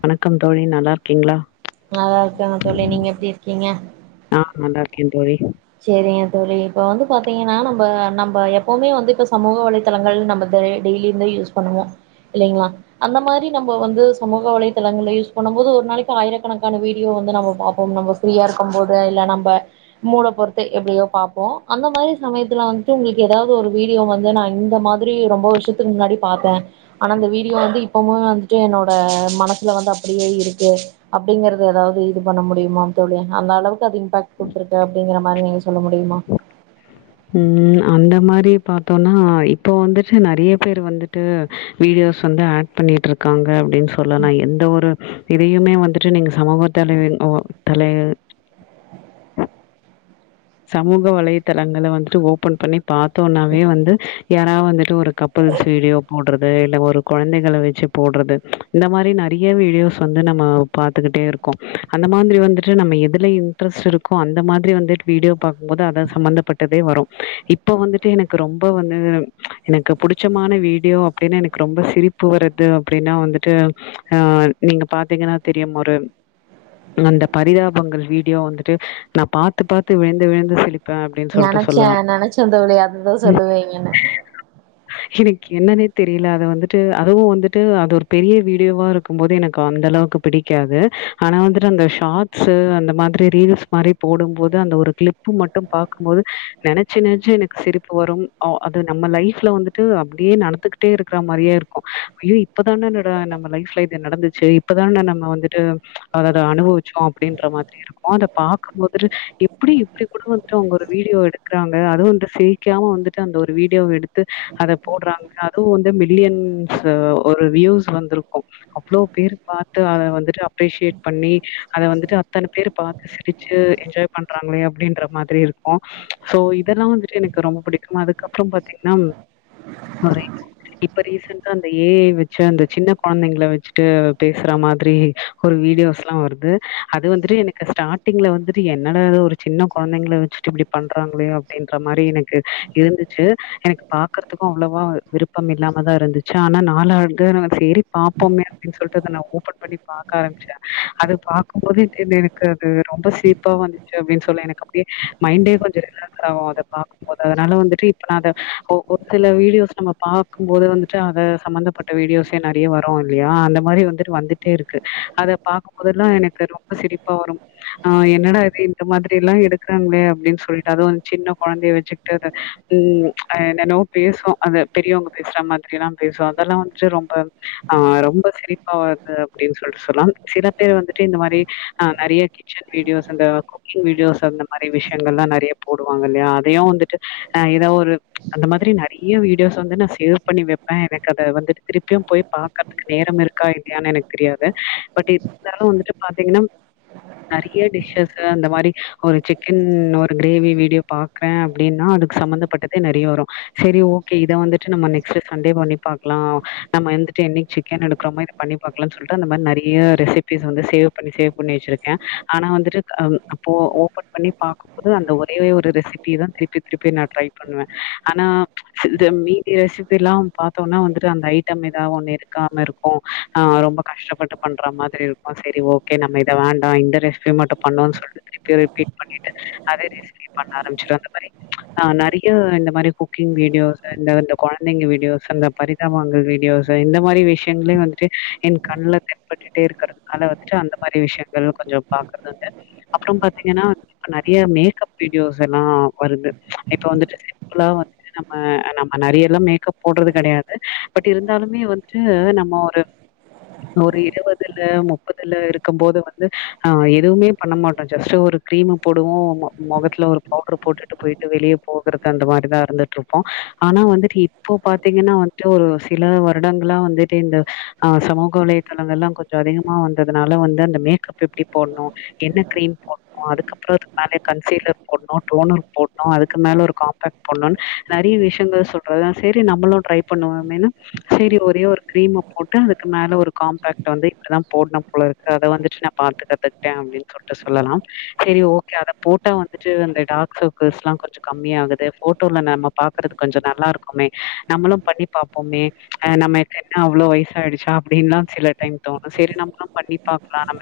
வணக்கம் தோழி நல்லாருக்கீங்ளா நல்லா இருக்காங்க தோழி நீங்க எப்டி இருக்கீங்க ஆ நல்லாருக் கே தோழி செரிங்க தோழி இப்ப வந்து பாத்தீங்கன்னா நம்ப நம்ப எப்பவ்மே வந்துட்டு சமூக வலைதளங்கள் டெய்லியூமே யூஸ் பண்ணுவோ இல்லைங்ளா அந்த மாரி நம்ம வந்து சமூக வலைதளங்கள்ல யூஸ் பண்ணும் போது ஒரு நாளைக்கு ஆயிரக்கணக்கான வீடியோ வந்து நம்ம பாப்போ நம்ம ஃப்ரீயாருக்கும் போது இல்ல நம்ம மூட பொறுத்து எப்படியோ பாப்போ அந்த மாரி சமயத்ததுல வந்துட்டு உங்களுக்கு ஏதாவ்து ஒரு வீடியோ வந்து நா இந்த மாத்ரி ரொம்ப வருஷத்துக்கு முன்னாடி பாத்தே ஆனா அந்த வீடியோ வந்து இப்பவ்மே வந்துட்டு என்னோட மனசுல வந்து அப்டியே இருக்கு அப்டிங்கறத ஏதாவ்து இது பண்ண முடியுமா தோழி அந்தளவுக்கு அது இம்பாக்ட் குடுத்துருக்கு அப்படிங்கற மாரி நீங்க சொல்ல முடியுமா ம் அந்த மாரி பாத்தோனா இப்போ வந்துட்டு நெறைய பேர் வந்துட்டு வீடியோஸ் வந்து ஆட் பண்ணிட்ருக்காங்க அப்டின் சொல்லலா எந்த ஒரு இதையுமே வந்துட்டு நீங்க சமூக தலை ஆ தலை சமூக வலைத்தளங்கள வந்துட்டு ஓபன் பண்ணி பாத்தோனாவே வந்து யாராது வந்துட்டு ஒரு கப்புள்ஸ் வீடியோ போடுறது இல்ல ஒரு கொழந்தைகள வெச்சு போடுறது இந்த மாதிரி நெறைய வீடியோஸ் வந்து நம்ம பாத்துக்கிட்டே இருக்கோம் அந்த மாதிரி வந்துட்டு நம்ம எதுல இன்ட்ரெஸ்ட் இருக்கோ அந்த மாதிரி வந்துட்டு வீடியோ பாக்கும்போது அதன் சம்பந்தப்பட்டதே வரும் இப்ப வந்துட்டு எனக்கு ரொம்ப வந்து எனக்கு பிடிச்சமான வீடியோ அப்படின்னா எனக்கு ரொம்ப சிரிப்பு வருர்து அப்படின்னா வந்துட்டு ஆஹ் நீங்க பாத்தீங்கன்னா தெரியும் ஒரு அந்த பரிதாபங்கள் வீடியோ வந்துட்டு நான் பாத்தப்ப விழுந்து விழுந்து சி நெனைச்சேன் நெனைச்சன் தோழி அதுதான் சொல்லுவீங்கன்னு எனக்கு என்னன்னே தெரியல அத வந்துட்டு அதுவும் வந்துட்டு அது ஒரு பெரிய வீடியோவா இருக்கும் போது எனக்கு அந்த அளவுக்கு பிடிக்காது ஆனா வந்துட்டு அந்த ஷார்ட்ஸ் அந்த மாதிரி ரீல்ஸ் மாதிரி போடும்போது அந்த ஒரு க்ளிப் மட்டும் பாக்கும் போது நெனைச்சு நெனைச்சு எனக்கு சிரிப்பு வரும் அது நம்ம லைஃப்ல வந்துட்டு அப்படியே நடந்துகிட்டே இருக்கிற மாதிரியே இருக்கும் ஐயோ இப்பதானே நம்ம லைஃப்ல இது நடந்துச்சு இப்பதான நம்ம வந்துட்டு அத அத அனுபவிச்சோம் அப்படின்ற மாதிரி இருக்கும் அத பாக்கும் போது இப்படி இப்படி கூட வந்துட்டு அவங்க ஒரு வீடியோ எடுக்குறாங்க அதுவும் வந்து சிரிக்காம வந்துட்டு அந்த ஒரு வீடியோ எடுத்து அத போடுறாங்க அதுவும் வந்து மில்லியன்ஸ் ஒரு வியூஸ் வந்திருக்கும் அவ்வளோ பேர் பாத்து அத வந்துட்டு அப்ரிசியேட் பண்ணி அத வந்துட்டு அத்தனை பேர் பாத்து சிரிச்சு என்ஜாய் பண்றாங்கள அப்படின்ற மாதிரி இருக்கும் சோ இதெல்லாம் வந்துட்டு எனக்கு ரொம்ப பிடிக்கும் அதுக்கப்புறம் பாத்தீங்கன்னா இப்ப ரீசெண்டா இந்த ஏ ஐ வச்சு அந்த சின்ன கொழந்தைங்கள வச்சுட்டு பேசுற மாதிரி ஒரு வீடியோஸ் எல்லாம் வருது அது வந்து எனக்கு ஸ்டாடிங்ல வந்துட்டு என்னால ஒரு சின்ன கொழந்தைங்கள வச்சுட்டு இப்படி பண்றாங்களே அப்படின்ற மாதிரி எனக்கு இருந்துச்சு எனக்கு பாக்குறதுக்கும் அவ்வளவா விருப்பம் இல்லாமதா இருந்துச்சு ஆனா நாலு ஆண்டு சரி பாப்போமே அப்படின்னு சொல்லிட்டு அத நான் ஓபன் பண்ணி பாக்க ஆரம்பிச்சுட்டேன் அத பாரக்கும்போதே எனக்கு அது ரொம்ப சி ப்பா வந்துச்சு அப்படி சொல்லி எனக்கு அப்படியே மைண்டே கொஞ்சம் ரிலாக்ஸ் ஆகும் அத பாக்கும்போது அதனால வந்துட்டு இப்ப நான் ஒரு சில வீடியோஸ் நம்ம பாக்கும்போது வந்துட்டு அத சம்பந்தப்பட்ட வீடியோஸ் நெறைய வரும் இல்லையா அந்த மாதிரி வந்துட்டு வந்துட்டே இருக்கு அத பாக்கும்போதெல்லாம் எனக்கு ரொம்ப சிரிப்பா வரும் ஆஹ் எ என்னடா அது இந்த மாதிரி எல்லாம் எடுக்கிறாங்களே அப்படின்னு சொல்லிட்டு அதுவும் சின்ன கொழந்தைய வச்சுட்டு அது என்னனோ பேசும் அது பெரியவங்க பேசுற மாதிரி எல்லாம் பேசும் அதெல்லாம் வந்துட்டு ரொம்ப ஆஹ் ரொம்ப சிரிப்பாது அப்படின்னு சொல்லிட்டு சொல்லாம் சில பேர் வந்துட்டு இந்த மாதிரி ஹ நெறைய கிச்சன் வீடியோஸ் அந்த குக்கிங் வீடியோஸ் அந்த மாதிரி விஷயங்கள்ல்லாம் நெறைய போடுவாங்கள இல்லையா அதையும் வந்துட்டு ஹ ஏதாவது ஒரு அந்த மாதிரி நெறைய வீடியோஸ் வந்துட்டு நான் சேவ் பண்ணி வைப்பேன் எனக்கு அத வந்துட்டு திருப்பியும் போய் பாக்கறதுக்கு நேரம் இருக்கா இல்லையான்னு எனக்கு தெரியாது பட் இருந்தாலும் வந்துட்டு பாத்தீங்கன்னா நெறய மாதிரி ஒரு சிக்கன் ஒரு கிரேவி வீடியோ பாக்றேன் அப்படின்னா அதுக்கு சம்பமந்தப்பட்டதே நெறைய வரும் சரி ஓக்கே இத வந்துட்டு நம்ம நெக்ஸ்ட் சண்டே பண்ணி பாக்கலாம் நம்ம வந்துட்டு என்னைக்கு சிக்கன் எடுக்கிறோமோ இத பண்ணி பாக்கலாம்னு சொல்லிட்டு அந்த மாதிரி நெறைய ரெசிபிஸ் வந்து சேவ் பண்ணி சேவ் பண்ணி வச்சிருக்கேன் ஆனா வந்துட்டு அப்ப ஓபன் பண்ணி பாக்கும்போது அந்த ஒரே ஒரு ரெசிபிதான் திருப்பி திருப்பி நான் ட்ரை பண்ணுவேன் ஆனா மீதி ரெசிபி எல்லாம் பாத்தோனா வந்துட்டு அந்த ஐட்டம் ஏதாவ ஒண்ணு இருக்காம இருக்கும் ஆஹ் ரொம்ப கஷ்டப்பட்டு பண்ற மாதிரி இருக்கும் சரி ஓக்கே நம்ம இத வேண்டாம் இந்த ரெசிபி மட்டும் பண்ணுவோம் சொல்லிட்டு திருப்பியும் ரிப்பீட் பண்ணிட்டு அதே ரெசிபி பண்ண ஆரம்பச்சிருவேன் அந்த மாதிரி ஆஹ் நெறைய இந்த மாதிரி குக்கிங் வீடியோஸ் இந்த கொழந்தைங்க வீடியோஸ் அந்த பரிதாபங்கள் வீடியோஸ் இந்த மாதிரி விஷயங்களையும் வந்துட்டு என் கண்ல தெண்ப்பட்டுட்டே இருக்கிறதுனால வந்துட்டு அந்த மாதிரி விஷயங்கள் கொஞ்சோ பாக்குறதுான் அப்புற பாத்தீங்கன்னா நெறய மேக்கப் வீடியோஸ் எல்லாம் வருது இப்ப வந்துட்டு சிம்பிளா வந்து நம்ம நம்ம நெறைய எல்லாம் மேக்கப் போடுறது கிடையாது பட் இருந்தாலுமே வந்துட்டு நம்ம ஒரு ஒரு இருபதுல முப்பதுல இருக்கும் போது வந்து ஆஹ் எதுவுமே பண்ண மாட்டோம் ஜஸ்ட் ஒரு கிரீமு போடுவோம் முகத்துல ஒரு பவுடரு போட்டுட்டு போயிட்டு வெளியே போகறது அந்த மாதிரிதான் இருந்துட்டு இருப்போம் ஆனா வந்துட்டு இப்போ பாத்தீங்கன்னா வந்துட்டு ஒரு சில வருடங்களா வந்துட்டு இந்த ஆஹ் சமூக வலைையத்தளங்கள் எல்லாம் கொஞ்சோ அதிகமா வந்ததுனால வந்து அந்த மேக்கப் எப்படி போடணும் என்ன கிரீம் போடணும் அதுக்கப்புறம் அதுக்கு மேல கன்சீலர் போடணும் டோனர் போடணும் அதுக்கு மேல ஒரு காம்பேக்ட் போடணும்னு நெறைய விஷயங்கள் சொல்றதுதான் செரி நம்மளும் ட்ரை பண்ணுவோம்ன் சரி ஒரே ஒரு கிரீமை போட்டு அதுக்கு மேல ஒரு காம்பாக்ட் வந்து இப்படிதான் போடனு போல இருக்கு அத வந்துட்டு நான் பாத்து கத்துக்கிட்டேன் அப்படின்னு சொல்லலாம் செரி ஓக்கே அத போட்டா வந்துட்டு அந்த டார்க் சர்க்கள்ஸ் எல்லாம் கொஞ்சோ கம்மியாகுது போட்டோல நம்ம பாக்குறது கொஞ்சோ நல்லா இருக்குமே நம்மளும் பண்ணி பாப்போமே ஆஹ் நம்ம என்ன அவ்வளோ வயச ஆயிடுச்சா அப்படின்னுலாம் சில டைம் தோணும் சரி நம்மளும் பண்ணி பாக்கலாம் நம்ம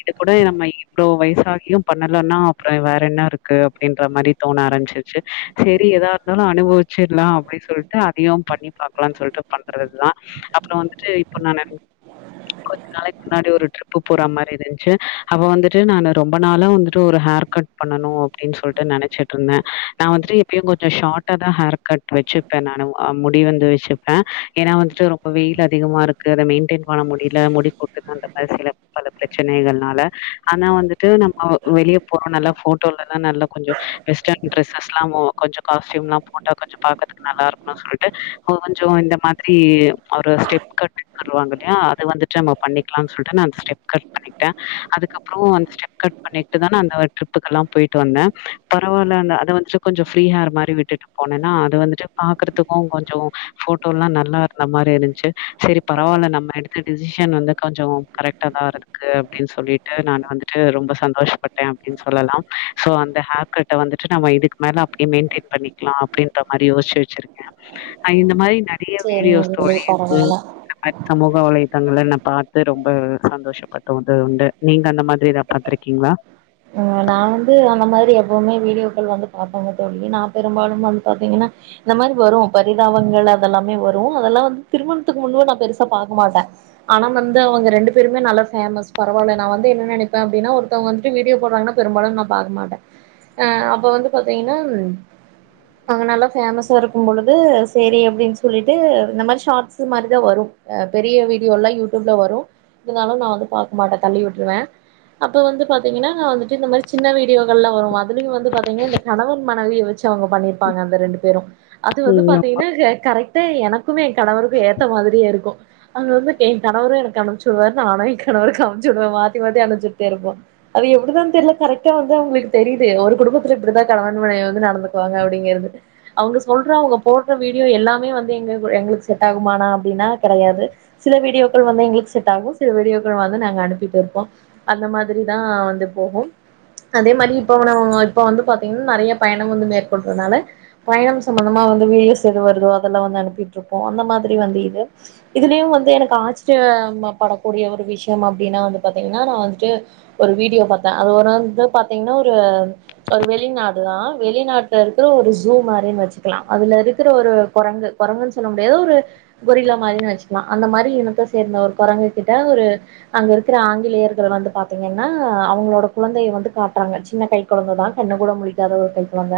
இத கூட நம்ம இவ்வளோ வயசாகியும் பண்ணலன்னா அப்புறம் வேற என்ன இருக்கு அப்படின்ற மாதிரி தோண ஆரமப்பிசிருச்சு சரி எதா இருந்தாலும் அனுபவிச்சிடலாம் அப்படின்னு சொல்லிட்டு அதையும் பண்ணி பாக்கலாம்னு சொல்லிட்டு பண்றதுதான் அப்புறம் வந்துட்டு இப்ப நான் கொஞ்ச நாளைக்கு முன்னாடி ஒரு ட்ரிப்பு போற மாதிரி இருந்துச் அப்ப வந்துட்டு நானு ரொம்ப நாளா வந்துட்டு ஒரு ஹேர் கட் பண்ணணும் அப்படின்னு சொல்லிட்டு நெனைச்சிட்டு இருந்தேன் நான் வந்துட்டு எப்பயும் கொஞ்சோ ஷாட்டா தா ஹேர் கட் வச்சுப்பேன் நானு முடி வந்து வச்சுப்பேன் ஏன்னா வந்துட்டு ரொம்ப வெயில் அதிகமா இருக்கு அதை மெயின்டென் பண்ண முடியல முடி கொட்டுது அந்த மாதிரி சில பல பிரச்ச ச்சினைகள்னால ஆனா வந்துட்டு நம்ம வெளிய போறோம் நல்லா ஃபோட்டோலல்லாம் நல்லா கொஞ்சோ வெஸ்டர்ன் டிரஸஸ்லாமோ கொஞ்சோ காஸ்ட்யூம் எல்லாம் போட்டா கொஞ்சோ பாக்றதுக்கு நல்லா இருக்கணும்னு சொல்லிட்டு கொஞ்சோ இந்த மாதிரி ஒரு ஸ்டெப் கட்னு சொல்வாங்க இல்லையா அது வந்துட்டு நம்ம பண்ணிக்கலாம்னு சொல்லிட்டு நான் அந்த ஸ்டெப் கட் பண்ணிட்டேன் அதுக்கப்றம் ஸ்டெப் கட் பண்ணிட்டு தான அந்த ட்ரிப்புக்கு எல்லா போயிட்டு வந்தேன் பரவாயில்ல அந்த அத வந்துட்டு கொஞ்சோ ஃப்ரீ ஹேர் மாதிரி விட்டுட்டு போனேன்னா அது வந்துட்டு பாக்கறதுக்கும் கொஞ்சோ ஃபோட்டோ எல்லா நல்லா இருந்த மாதிரி இருந்துச்சு சரி பரவாயில்ல நம்ம எடுத்த டிெசிஷன் வந்து கொஞ்சோ கரெக்டா தான் இருக்கு அப்படின்னு சொல்லிட்டு நான் வந்துட்டு ரொம்ப சந்தோஷப்பட்டேன் அப்படின்னு சொல்லலாம் சோ அந்த ஹேர் கட்ட வந்துட்டு நம்ம இதுக்கு மேல அப்படியே மெயின்டென் பண்ணிக்கலாம் அப்படின்ற மாதிரி யோசிச்சி வெச்சிருக்கேன் இந்த மாரி நெறைய சேரிங்க வீடியோஸ் தோழி இருக் பரவால்ல இந்த மாதிரி சம்பவம் [unintelligible] பாத்து ரொம்ப சந்தோஷப்பட் தோணுதுண்டு நீங்க அந்த மாதிரி ஏதாவது பாத்துருக்கீங்களா நா வந்து அந்த மாரி எப்பவுமே வீடியோக்கள் வந்து பாத்தாங்க தோழி நா பெருபாலும் வந்து பாத்தீங்கனா இந்த மாரி வரு பரிதாபங்கள் அதெல்லாமே வரு அதெல்லா வந்து திருமணத்துக்கு முன்பு நா பெருசா பாக்க மாட்டே ஆனா வந்து அவங்க ரெண்டு பேருமே நல்ல ஃபேமஸ் பரவால நா வந்து என்ன நினைப்பே அப்டினா ஒருத்தவங்க வந்துட்டு வீடியோ போட்றாங்கனா பெருபாலும் நான் பாக்க மாட்டே அ அப்ப வந்து பாத்தீங்கனா அவங்க நல்லா ஃபேமஸா இருக்கும்போழுது செரி அப்டினு சொல்லிட்டு இந்த மாரி ஷர்ட் பிலிம் மாரிதா வரு பெரிய வீடியோல யூடுப்ல வரு இருந்தாலு நா பக்கமாட்டே தள்ளி விட்ருவே அப்ப வந்து பாத்தீங்கனா வந்துட்டு இந்த மாரி சின்ன வீடியோகள்லா வரு அதுலயு வந்து பாத்தீங்கனா இந்த கணவன் மனைவிய வெச்சு அவங்க பண்ணியிருப்பாங்க அந்த ரெண்டு பேரு அது வந்து ம். பாத்தீங்கனா கரெக்ட் அதுவந்துட்டு எனக்கும் என் கணவருக்கு ஏத்த மாரியே இருக்கு அங்க வந்து என் கணவரு எனக்கு அனுப்ச்சு விடுவாரு நானு என் கணவருக்கு அனுப்ச்சு விடுவே மாத்தி மாத்தி அனுப்சுட்டே இருப்போ அது எப்டிதா தெரியல கரெக்டா வந்து அவங்களுக்கு தெரியுது ஒரு குடும்பத்துல இப்டிதா கணவன்மனைவிய வந்து நடந்துக்குவாங்க அப்டிங்கிறது அவங்க சொல்ற அவங்க போடுற வீடியோ எல்லாமே வந்து எங்க எங்களுக்கு செட் ஆகுமா அப்டின்னா கெடையாது சில வீடியோக்கள் வந்து எங்களுக்கு செட் ஆகும் சில வீடியோக்கள் வந்து நாங்க அனுப்பிட்டு இருப்போ அந்த மாதிரி தா வந்து போகும் அதே மாரி இப்ப இப்ப வந்து பாத்தீங்கனா நெறைய பயணம் வந்து மேற்கொள்றதுனால பயணம் சம்பந்தமா வந்து வீடியோஸ் எது வருதோ அதெல்லா வந்து அனுப்பிட்டு இருப்போ அந்த மாரி வந்து இது இதுலயு வந்து எனக்கு ஆச்சரிய படக்கூடிய ஒரு விஷயம் அப்டின்னா வந்து பாத்தீங்கனா நா வந்து ஒரு வீடியோ பாத்தே அது ஒரு நாள் வந்து பாத்தீங்கனா ஒரு ஒரு வெளிநாடு தா வெளிநாட்டல இருக்கிற ஒரு ஜூ மாரினு வெச்சு க்கலா அதுல இருக்கிற ஒரு குரங்கு குரங்குன்னு சொல்ல முடியாது ஒரு கொரிலா மாதிரினு வெச்சு ல அந்த மாரி இனத்த சேர்ந்த ஒரு குரங்கு கிட்ட ஒரு அங்க இருக்கிற ஆங்கிலேயர்கள் வந்து பாத்தீங் தீங்கனா அவங்களோட குழந்தைய வந்து காட்றாங்க சின்ன கை கொழந்த தா கண்ணு கூட முழிக்காத ஒரு கை கொழந்த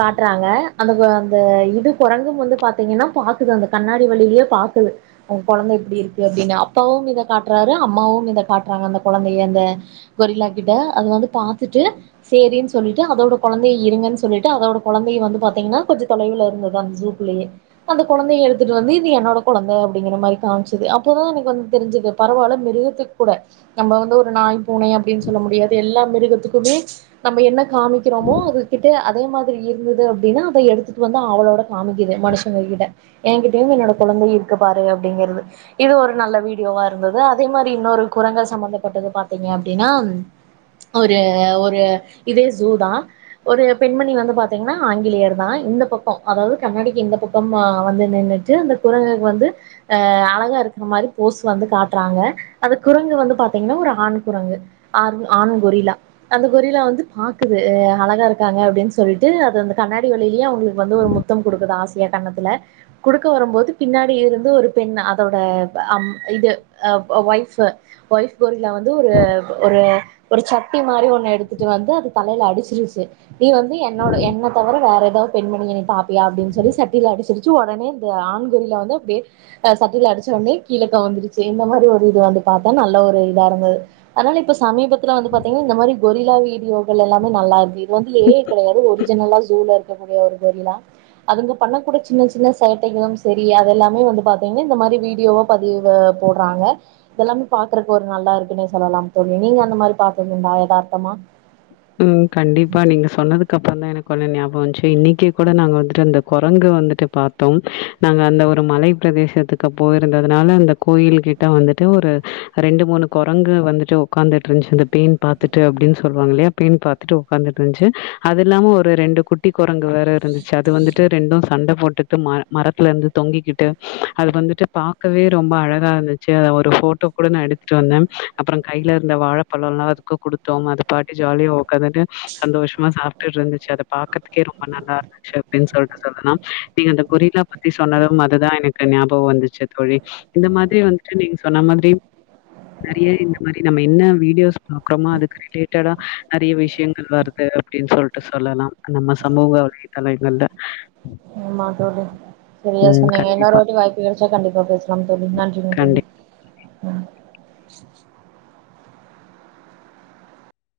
காட்றாங்க அந்த இது குரங்கும் வந்து பாத்துங்கனா பாக்குது அந்த கண்ணாடி வழியே பாக்குது கொழந்த எப்டி இருக்கு அப்டினு அப்பாவு இத காட்றாரு அம்மாவு இத காட் அந்த கொழந்தைய அந்த கொரிலா கிட்ட அது வந்து பாத்துட்டு சேரின்னு சொல்லிட்டு அதோட குழந்தைய இருங்கன்னு சொல்லிட்டு அதோட கொழந்தைய வந்து பாத்தீங்கனா கொஞ்சோ தொலைவுல இருந்தது அந்த ஜூக்குள்ளேயே அந்த கொழந்தைய எடுத்துட்டு வந்து இது என்னோட கொழந்த அப்டிங்கிற மாரி காம்ச்சது அப்போதா எனக்கு வந்து தெரிஞ்சது பரவால மிருகத்துக்கு கூட நம்ம வந்து ஒரு நாய் பூனை அப்டின்னு சொல்ல முடியாது எல்லா மிருகத்துக்குமே நம்ம என்ன காமிக்கிறோமோ அது கிட் அதே மாதிரி இருந்தது அப்டினா அத எடுத்துட்டு வந்து ஆவளோட காமிக்குது மனுஷங்க கிட்ட என்கிட்டையு என்னோட கொழந்த இருக்கு பாரு அப்டிங்கிறது இது ஒரு நல்ல வீடியோவா இருந்தது அதே மாரி இன்னொரு குரங்கள் சம்பந்தப்பட்டது பாத்தீங்க அப்டினா ஒரு ஒரு இதே ஜூ தா ஒரு பெண்மணி வந்து பாத்தீங்கனா ஆங்கிலேயர் தா இந்த பக்கோ அதாவது கண்ணாடிக்கு இந்த பக்கம் வந்து நின்னுட்டு அந்த குரங்குக்கு வந்து ஆ அழகாருக்க மாரி போஸ் வந்து காட்றாங்க அது குரங்கு வந்து பாத்தீங்கனா ஒரு ஆண் குரங்கு அது ஆண் கொரிலா அந்த கொரிலா வந்து பாக்குது அழகாருக்காங்க அப்டின்னு சொல்ட்டு அது அந்த கண்ணாடி வழியிலே அவங்ளுக்கு வந்து ஒரு முத்தம் குடுக்குது ஆச [unintelligible] கண்ணத்துல குடுக்க வரும்போது பின்னாடிருந்து ஒரு பெண் அதோட அம் இது ஒய்ஃபு ஒய்ஃப் கொரில வந்து ஒரு ஒரு ஒரு சட்டி மாரி ஒண்ணு எடுத்துட்டு வந்து அது தலைல அடிச்சிருச்சு நீ வந்து என்னோட என்ன தவிர வேற எதாது பெண்மணிய நீ பாப்பியா அப்டின் சொல்லி சட்டில அடிச்சிருச்சு ஒடனே இந்த ஆண்கொரிலா வந்து அப்டியே ஆ சட்டில அடிச்சொன்னே கீழ கவுந்துருச்சு இந்த மாரி ஒரு இது வந்து பாத்தா நல்ல ஒரு இதாருந்தது அனால இப்ப சமீபத்ல வந்து பாத்தீங்னா இந்த மாரி கொரிலா வீடியோக்கள் எல்லாமே நல்லாருக்கு மோஸ்லி ஏ ஐ கெடையாது ஒர்ஜினலா ஜூல க்கக்கூடிய ஒரு கொரிலா அதுங்க பண்ண கூட சின்ன சின்ன சேட்டைகளு செரி அதெல்லாமே வந்து பாத்தீங்கனா இந்த மாரி வீடியோவா பதிவு போட்றாங்க இதெல்லாமே பாக்குறக்கு ஒரு நல்லாருக்குன்னே சொல்லலா தோழி நீங்க அந்த மாரி பாத்ததுண்டா எதார்த்தமா ம் கண்டிப்பா நீங்க சொன்னதுக்கு அப்றோ தா எனக்கு சொன்ன ஞாபம் வஞ்சு இன்னைக்கே கூட நாங்க வந்துட்டு அந்த கொரங்கு வந்துட்டு பாத்தோ நாங்க அந்த ஒரு மலை பிரதேசத்துக்கு போயிருந்ததுனால அந்த கோயில்கிட்ட வந்துட்டு ஒரு ரெண்டு மூணு கொரங்கு வந்துட்டு ஒக்காந்துட்ருந்துச்சு அந்த பேண் பாத்துட்டு அப்டின்னு சொல்லுவாங்க இல்லயா பேண் பாத்துட்டு ஒக்காந்துட்ருந்துச்சு அது இல்லாம ஒரு ரெண்டு குட்டி குரங்கு வேற இருந்துச் சு அது வந்துட்டு ரெண்டு சண்ட போட் [unintelligible] மரத்துலருந்து தொங்கிகிட்டு அது வந்துட்டு பாக்கவே ரொம்ப அழகாருந்துச்சு ஒரு ஃபோட்டோ கூட நா எடுத்துட்டு வந்தே அப்றோ கைலருந்த வாழபழோலா அதுக்கு குடுத்தோ அதுப்பாட்டுகு ஜாலியா உக்காந்துட்டு சந்தோஷமா சாப்டுருந்துச்சு அத பாக்கறதுக்கே ரொம்ப நல்லாருந்துச்சு அப்டின் சொல்ட்டு சொல்லலா நீங்க அந்த கொரிலா பத்தி சொன்னது அதுதா எனக்கு ஞாபகம் வந்துச்சு தோழி இந்த மாரி வந்துட்டு நீங்க சொன்ன மாரி நெறைய இந்த மாரி நம்ம என்ன வீடியோஸ் பாக்குறோமோ அதுக்கு ரிலேட் [unintelligible] நெறைய விஷயங்கள் வருது அப்டினு சொல்ட்டு சொல்லலா நம்ம சமூக வலை தளங்கள்ல ஆமா தோழி செரியா ம். சொன்னீங்க கண்டிப்பா, இன்னொருவாட்டி வாய்ப்பு வரு ட்ரை [unintelligible] கண்டிப்பா பேச ஆமாங்க தோழி நன்றிங்க கண்டிப்பா. தோழி [inaudible]